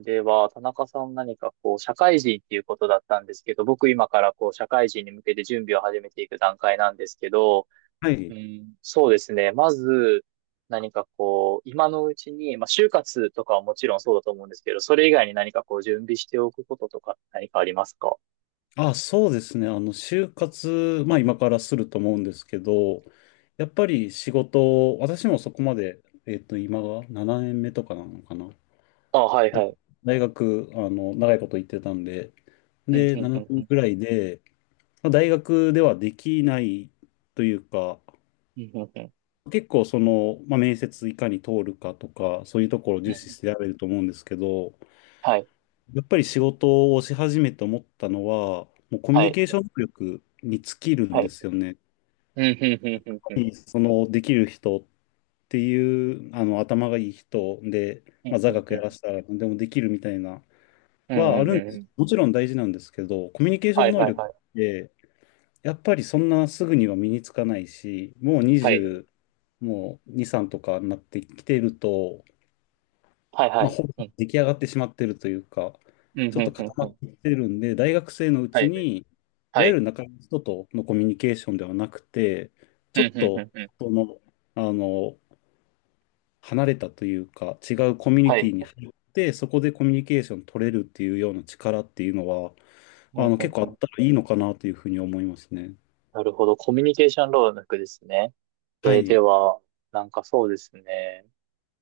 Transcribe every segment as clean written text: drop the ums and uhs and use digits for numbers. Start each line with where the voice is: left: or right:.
right: では、田中さん何かこう、社会人っていうことだったんですけど、僕今からこう、社会人に向けて準備を始めていく段階なんですけど、
left: は
right: う
left: い。
right: ん、そうですね。まず、何かこう、今のうちに、まあ、就活とかはもちろんそうだと思うんですけど、それ以外に何かこう、準備しておくこととか何かありますか？
left: そうですね。就活、まあ今からすると思うんですけど、やっぱり仕事、私もそこまで、今が7年目とかなのかな。
right: あ、はい
left: あ
right: はい。
left: 大学、長いこと行ってたんで、
right: うん、うん、
left: で、
right: う
left: 7
right: ん、う
left: 年
right: ん、
left: ぐらいで、まあ、大学ではできないというか、
right: うん、うん、うん。
left: 結構その、まあ、面接いかに通るかとか、そういうところを
right: う
left: 重視
right: ん。
left: してやれると思うんですけど、
right: はい、
left: やっぱり仕事をし始めて思ったのは、もうコミュ
right: は
left: ニ
right: い、
left: ケーション能力に尽きるん
right: は
left: で
right: い。
left: すよね。やっ
right: うん、うん、うん、うん、
left: ぱ
right: うん、
left: りそのできる人っていう頭がいい人で、
right: う
left: まあ、
right: ん、
left: 座
right: うん、
left: 学
right: う
left: や
right: ん、
left: らせたら何でもできるみたいな
right: うん、う
left: はあ
right: ん、
left: る
right: う
left: んです。
right: ん。
left: もちろん大事なんですけど、コミュニケーショ
right: は
left: ン
right: い、
left: 能
right: はい、
left: 力
right: は
left: っ
right: い。
left: てやっぱりそんなすぐには身につかないし、もう
right: はい、
left: 20、もう2、3とかになってきてると、
right: はい、は
left: まあ、
right: い。
left: ほぼ
right: うん、
left: 出来上がってしまってるというか、
right: うん、う
left: ち
right: ん、
left: ょっと
right: う
left: 固
right: ん、
left: ま
right: う
left: っ
right: ん。
left: てきてるんで、大学生のう
right: は
left: ち
right: い。
left: に、い
right: は
left: わゆ
right: い。
left: る仲間の人とのコミュニケーションではなくて、
right: う
left: ちょ
right: ん、
left: っ
right: うん、う
left: と
right: ん、うん。
left: その、あの、離れたというか、違うコミュニ
right: は
left: テ
right: い。
left: ィに入って、そこでコミュニケーション取れるっていうような力っていうのは、
right: うん、うん、
left: 結構
right: う
left: あっ
right: ん。
left: たらいいのかなというふうに思いますね。
right: なるほど。コミュニケーション労力ですね。
left: は
right: で、で
left: い、
right: は、なんかそうですね。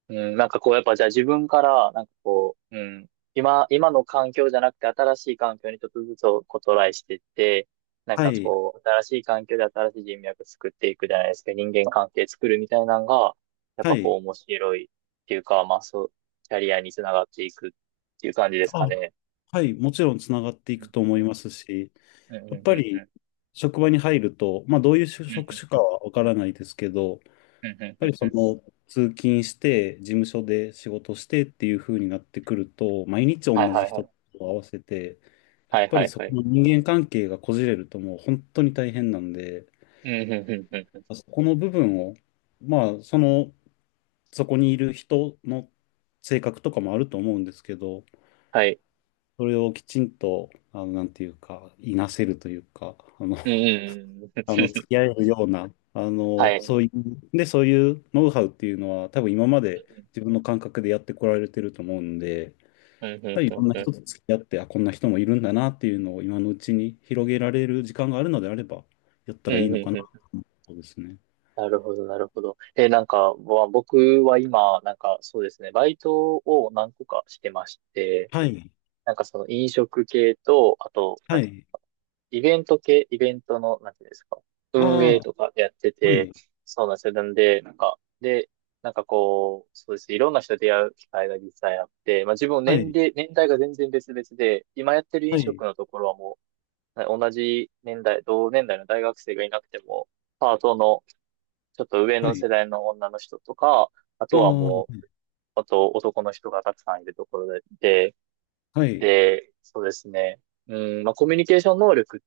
right: うん、なんかこう、やっぱじゃあ自分から、なんかこう、うん、今の環境じゃなくて新しい環境にちょっとずつこうトライしていって、なん
left: は
right: か
left: い、
right: こう、新しい環境で新しい人脈作っていくじゃないですか。人間関係作るみたいなのが、やっ
left: は
right: ぱこう
left: い。
right: 面白いっていうか、まあそう、キャリアにつながっていくっていう感じですか
left: あ、
right: ね。
left: はい、もちろんつながってい
right: う
left: くと思
right: ん
left: いますし、
right: うんうんうん
left: や
right: う
left: っぱ
right: んうんう
left: り
right: ん
left: 職場に入ると、まあ、どういう
right: う
left: 職
right: ん
left: 種か
right: うん
left: はわからないですけど、やっ
right: うんうんうんう
left: ぱ
right: ん
left: りそ
right: うん。
left: の通勤して、事務所で仕事してっていう風になってくると、毎日
right: はい
left: 同じ
right: はいは
left: 人と
right: い。
left: 合わせて、やっ
right: はい
left: ぱ
right: は
left: り
right: い
left: そ
right: は
left: こ
right: い。
left: の人間関係がこじれるともう本当に大変なんで、
right: うんうんうんうんうん。
left: そこの部分を、まあ、その、そこにいる人の性格とかもあると思うんですけど、
right: はい。
left: それをきちんと、なんていうか、いなせるというか、
right: うんうんうん
left: 付
right: う
left: き
right: ん。
left: 合えるような、
right: はい。
left: そういう、で、そういうノウハウっていうのは、多分今まで自分の感覚でやってこられてると思うんで、やっ
right: うんうん
left: ぱりい
right: う
left: ろ
right: ん
left: んな
right: う
left: 人
right: ん
left: と付き合って、あ、こんな人もいるんだなっていうのを今のうちに広げられる時間があるのであれば、やった
right: う
left: らいい
right: んう
left: の
right: ん
left: かな
right: う
left: と
right: んうん。
left: 思うそうですね。
right: なるほど、なるほど。え、なんか、僕は今、なんかそうですね、バイトを何個かしてまして、
left: はい、
right: なんかその飲食系と、あと、な
left: は
right: んて
left: い、
right: イベント系、イベントの、なんていうんですか、運
left: あ
right: 営
left: あ、
right: とかやって
left: は
right: て、
left: い、
right: そうなんですよ。なんで、なんか、で、なんかこう、そうですね。いろんな人と出会う機会が実際あって、まあ自分
left: は
right: 年
left: い、
right: 齢、年代が全然別々で、今やってる
left: は
right: 飲
left: い、
right: 食のところはもう、同じ年代、同年代の大学生がいなくても、パートのちょっと上
left: は
right: の
left: い、
right: 世代の女の人とか、あとは
left: あ
right: も
left: あ、
right: う、あと男の人がたくさんいるところで、
left: はい、
right: で、そうですね。うん、まあ、コミュニケーション能力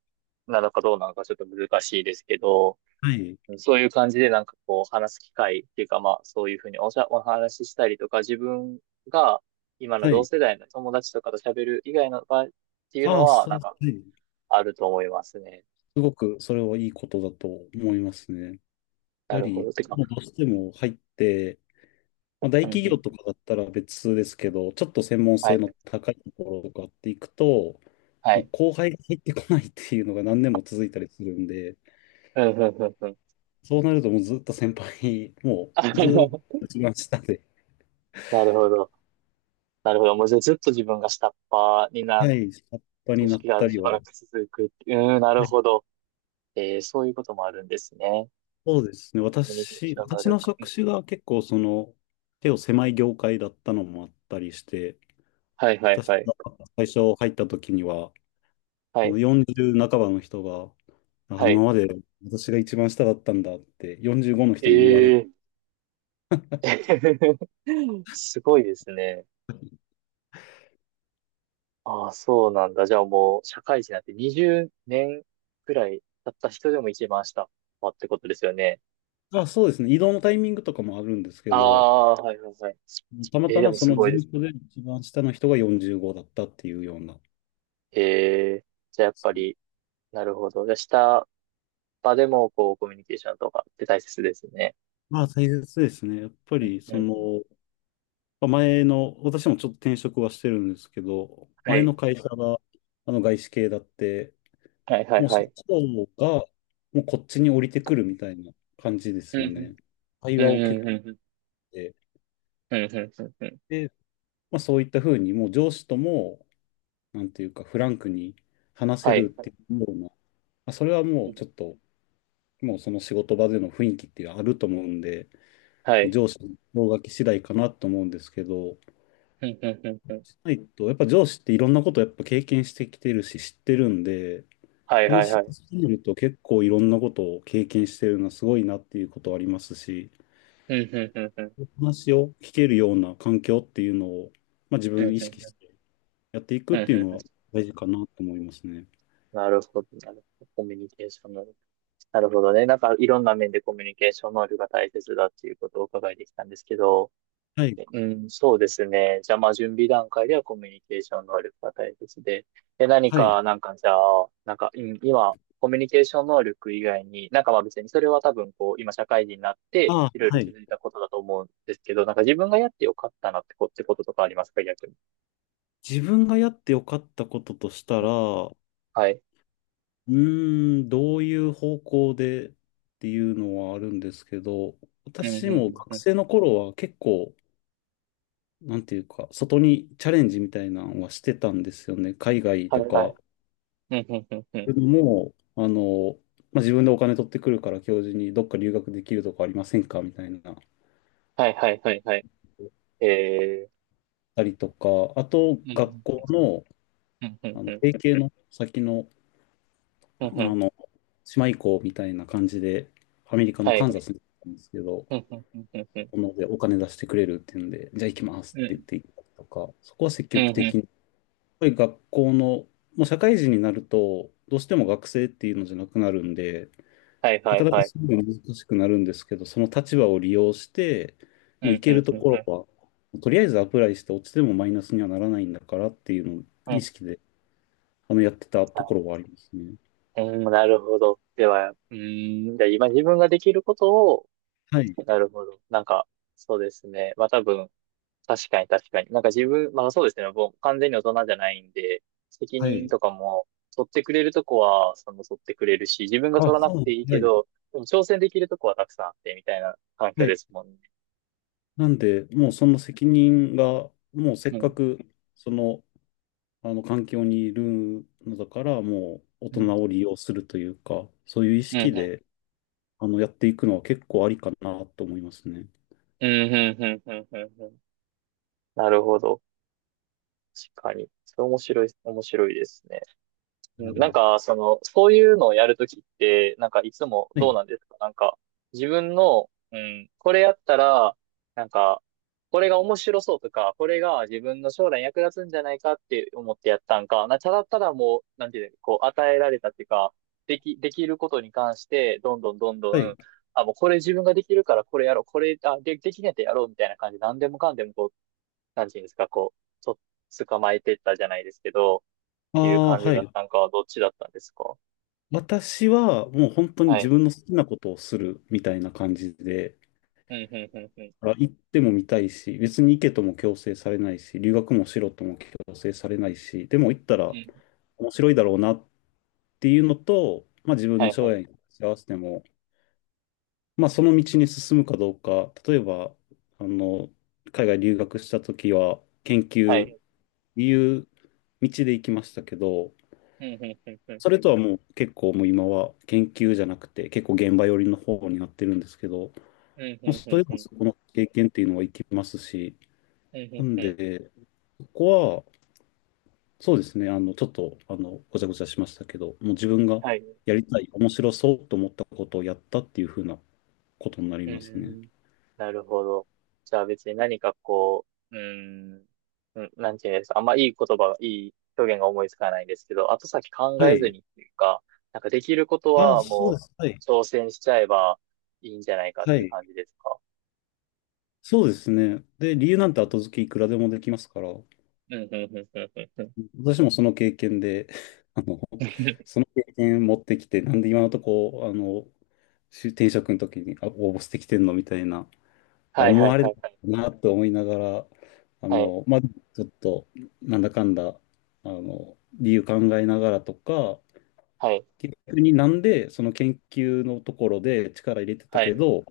right: なのかどうなのかちょっと難しいですけど、
left: はい、
right: そういう感じでなんかこう話す機会っていうか、まあそういうふうにお話ししたりとか自分が今の
left: は
right: 同
left: い、
right: 世代の友達とかと喋る以外の場合っていう
left: あ
right: の
left: あ、
right: は
left: そう、
right: なん
left: は
right: か
left: い。
right: あると思いますね。
left: すごくそれはいいことだと思いますね。やっ
right: な
left: ぱ
right: るほ
left: り、
right: ど。てか、
left: もうどうしても入って、まあ、大
right: うんう
left: 企業と
right: ん。
left: かだったら別ですけど、ちょっと専門
right: は
left: 性
right: い、
left: の高いところとかっていくと、
right: は
left: もう
right: い。
left: 後輩が入ってこないっていうのが何年も続いたりするんで、
right: うんうんうんうん。
left: そうなるともうずっと先輩、も
right: あ、な
left: うずっと一番下で、
right: るほど。なるほど。もうじゃあずっと自分が下っ端にな、
left: はい、下っ端に
right: 組
left: なっ
right: 織
left: た
right: が
left: り
right: し
left: は、
right: ばらく続くっていう。うん、な
left: は
right: る
left: い、
right: ほど。えー、そういうこともあるんですね。
left: そうですね。
right: コミュニケーション能
left: 私
right: 力。
left: の
right: う
left: 職
right: ん。
left: 種が結構その、手を狭い業界だったのもあったりして、
right: はいはい
left: 私
right: はい。
left: が最初入った時には、
right: は
left: あの
right: い。
left: 40半ばの人が、あ、
right: は
left: 今
right: い。
left: まで私が一番下だったんだって45の
right: え
left: 人に言われる。
right: ー、すごいですね。ああ、そうなんだ。じゃあもう、社会人になって20年くらい経った人でも一番下ってことですよね。
left: あ、そうですね。移動のタイミングとかもあるんですけ
right: あ
left: ど、
right: あ、はいはいはい。
left: たま
right: えー、
left: た
right: で
left: ま
right: も
left: そ
right: す
left: の事
right: ごいで
left: 務
right: す。
left: 所で一番下の人が45だったっていうような。
right: えー、じゃあやっぱり、なるほど。じゃあ下場でも、こう、コミュニケーションとかって大切ですね。
left: まあ大切ですね。やっぱ
right: うん
left: りそ
right: うん。
left: の、まあ前の、私もちょっと転職はしてるんですけど、
right: は
left: 前の
right: い。
left: 会社があの外資系だって、
right: はいはい
left: もう
right: は
left: 社
right: い。
left: 長がもうこっちに降りてくるみたいな感じで
right: う
left: す
right: ん
left: よね。会
right: うん。う
left: 話を
right: ん
left: 結
right: うん
left: 構
right: うんうん。
left: して、
right: うんうんうんうん。
left: で、まあそういったふうにもう上司ともなんていうか、フランクに話せ
right: は
left: る
right: い。
left: っていうような、それはもうちょっと、もうその仕事場での雰囲気っていうのはあると思うんで、
right: はい。
left: 上司の方書き次第かなと思うんですけど、
right: うんうんうんうん。
left: しないと、やっぱ上司っていろんなことをやっぱ経験してきてるし、知ってるんで、
right: はいはい
left: 話し
right: はい。
left: すぎると結構いろんなことを経験してるのはすごいなっていうことはありますし、
right: うんうんうんうん。
left: 話を聞けるような環境っていうのを、まあ、自
right: うんう
left: 分意識し
right: ん
left: てやってい
right: う
left: くっ
right: んうん
left: ていう
right: う
left: のは
right: ん。
left: 大事かなと思いますね。
right: なるほど、なるほど。コミュニケーション能力。なるほどね。なんかいろんな面でコミュニケーション能力が大切だっていうことをお伺いできたんですけど、
left: はい。
right: うん、そうですね。じゃあ、まあ、準備段階ではコミュニケーション能力が大切で。で、何
left: はい。
right: か、なんか、じゃあ、なんか、うん今、コミュニケーション能力以外に、なんかまあ別にそれは多分こう、今社会人になって、
left: あ
right: い
left: あ、
right: ろいろ
left: は
right: 気
left: い。
right: づいたことだと思うんですけど、なんか自分がやってよかったなってってこととかありますか、逆に。
left: 自分がやってよかったこととした
right: うん。
left: ら、う
right: はい。
left: ーん、どういう方向でっていうのはあるんですけど、
right: うん、うん、う
left: 私も
right: ん、う
left: 学
right: ん。
left: 生の頃は結構、なんていうか、外にチャレンジみたいなのはしてたんですよね。海外
right: は
left: と
right: い、は
left: か。
right: い。うん、うん、うん、うん。
left: でも、自分でお金取ってくるから教授にどっか留学できるとこありませんかみたいな、
right: はい、はい、はい、はい。えー、
left: たりとか、あと、
right: う
left: 学
right: ん、
left: 校の、
right: うん、うん、うん、
left: 提携の先の、
right: う
left: あ
right: ん、うん。
left: の、島行こうみたいな感じで、アメリカの
right: はい。
left: カン
right: う
left: ザ
right: ん、
left: スに行ったんですけど、
right: うん、うん、うん、うん。
left: このでお金出してくれるっていうんで、じゃあ行きます
right: う
left: って言っ
right: ん、
left: て行ったりとか、そこは積
right: う
left: 極
right: ん、う
left: 的
right: ん。
left: に、やっぱり学校の、もう社会人になると、どうしても学生っていうのじゃなくなるんで、
right: はい、は
left: なか
right: い、
left: なか
right: はい。
left: すぐ難しくなるんですけど、その立場を利用して、
right: う
left: もう行
right: んう
left: け
right: ん
left: ると
right: うん
left: こ
right: う
left: ろ
right: ん
left: は、とりあえずアプライして落ちてもマイナスにはならないんだからっていうのを
right: う
left: 意
right: ん。
left: 識で、やってたところはありますね。
right: なるほど。では、うーん、じゃあ今自分ができることを、
left: はい。
right: なるほど。なんか、そうですね。まあ多分、確かに確かに。なんか自分、まあそうですね。もう完全に大人じゃないんで、責
left: は
right: 任
left: い。
right: とかも、取ってくれるとこは、その取ってくれるし、自分が
left: あ、
right: 取らなく
left: そ
right: ていい
left: う。は
right: け
left: い。
right: ど、でも挑戦できるとこはたくさんあって、みたいな環境
left: は
right: で
left: い。
right: すもんね。
left: なんで、もうその責任が、もうせっ
right: う
left: か
right: ん。
left: く、その、あの環境にいるのだから、もう大
right: うん。
left: 人を利用するというか、そういう意
right: う
left: 識
right: ん。
left: で、やっていくのは結構ありかなと思いますね。
right: うん。うん。うん。うん。うん。うん。なるほど。確かに。それ面白い、面白いですね。
left: う
right: うん、なん
left: ん。
right: か、その、そういうのをやるときって、なんかいつも
left: はい。
right: どうなんですか、なんか、自分の、うん、これやったら、なんか、これが面白そうとか、これが自分の将来役立つんじゃないかって思ってやったんか、ただただもう、なんていうの、こう、与えられたっていうか、でき、できることに関して、どんどんどんど
left: はい。
right: ん、あ、もうこれ自分ができるからこれやろう、これ、あ、できねえとやろうみたいな感じで、何でもかんでもこう、なんていうんですか、こう、捕まえてったじゃないですけど、っ
left: あ
right: ていう
left: あ、
right: 感じ
left: は
right: だっ
left: い。
right: たんかはどっちだったんですか？
left: 私は、もう本当に
right: は
left: 自
right: い。
left: 分の好きなことをするみたいな感じで、
right: うん、うん、うん、うん。
left: あ行っても見たいし、別に行けとも強制されないし、留学もしろとも強制されないし、でも行った
right: う
left: ら
right: ん。
left: 面白いだろうなっていうのと、まあ、自分
right: は
left: の
right: い、は
left: 将
right: い。
left: 来に合わせても、まあ、その道に進むかどうか、例えば、あの、海外留学した時は、研
right: は
left: 究っ
right: い。
left: ていう道で行きましたけど、
right: うん、うん、うん、うん。
left: それとはもう結構もう今は研究じゃなくて、結構現場寄りの方になってるんですけど、
right: うん、う
left: まあ、
right: ん、う
left: それ
right: ん、
left: で
right: う
left: も
right: ん。
left: そこの経験っていうのは生きますし、
right: うん、う
left: な
right: ん、
left: ん
right: うん。
left: で、ここは、そうですね、あの、ちょっと、あの、ごちゃごちゃしましたけど、もう自分が
right: はい。
left: やりたい、面白そうと思ったことをやったっていう風なことになり
right: う
left: ますね。
right: ん。なるほど。じゃあ別に何かこう、うん、うん、なんていうんですか、あんまいい言葉が、いい表現が思いつかないんですけど、後先考
left: は
right: えず
left: い。
right: にっていうか、なんかできること
left: あ、
right: は
left: そう
right: も
left: で
right: う
left: す。はい。
right: 挑戦しちゃえばいいんじゃないかっ
left: は
right: ていう
left: い。
right: 感じですか？
left: そうですね。で、理由なんて後付けいくらでもできますから、
right: うん、うん、うん、うん、うん。うん。
left: 私もその経験で、あの、その経験持ってきて、なんで今のとこ、し転職の時にあ応募してきてんのみたいな、あ、
right: はい、
left: 思
right: はい、
left: われ
right: は
left: る
right: い、はい。
left: なと思いながら、あ
right: はい、
left: の、まあ、ちょっと、なんだかんだ、理由考えながらとか、
right: はい、
left: 結局になんでその研究のところで力入れてた
right: は
left: け
right: い。
left: ど、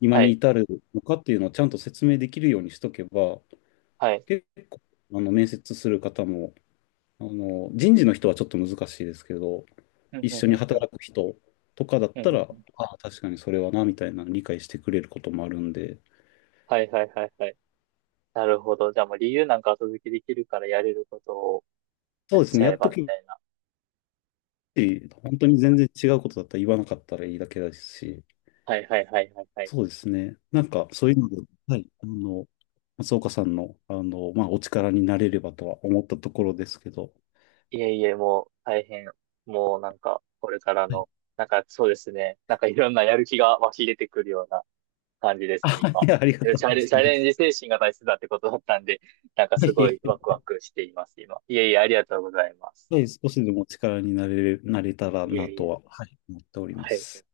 left: 今
right: は
left: に
right: い。
left: 至るのかっていうのをちゃんと説明できるようにしとけば、
right: はい。
left: 結構、面接する方も、人事の人はちょっと難しいですけど、
right: うん、
left: 一
right: う
left: 緒に
right: ん、ん、ん。
left: 働く人とかだっ
right: ふん
left: た
right: ふん
left: ら、
right: ふん。
left: ああ、確かにそれはな、みたいな理解してくれることもあるんで、
right: はい、はい、はい、はい。なるほど。じゃあもう理由なんか後付けできるからやれることを
left: そ
right: やっ
left: うです
right: ち
left: ね、
right: ゃ
left: や
right: え
left: っと
right: ば、み
left: き、
right: たいな。
left: 本当に全然違うことだったら言わなかったらいいだけだし、
right: はい、はい、はい、はい、はい。
left: そうですね。なんか、そういうので、はい、松岡さんの、お力になれればとは思ったところですけど、
right: いえいえ、もう大変。もうなんか、これから
left: はい。
right: の、なんかそうですね。なんかいろんなやる気が湧き出てくるような感じで すね、
left: あ、
right: 今。
left: いやありが
right: で
left: と
right: チ
left: う
right: ャ
left: ご
right: レ、チャ
left: ざいま
right: レンジ
left: す。
right: 精神が大切だってことだったんで、なんか
left: は
right: すごい
left: い、
right: ワクワクしています、今。いえいえ、ありがとうございます。
left: はい、少しでもお力になれ、なれたら
right: い
left: な
right: えい
left: と
right: え。
left: は、はい、思っておりま
right: はい。
left: す。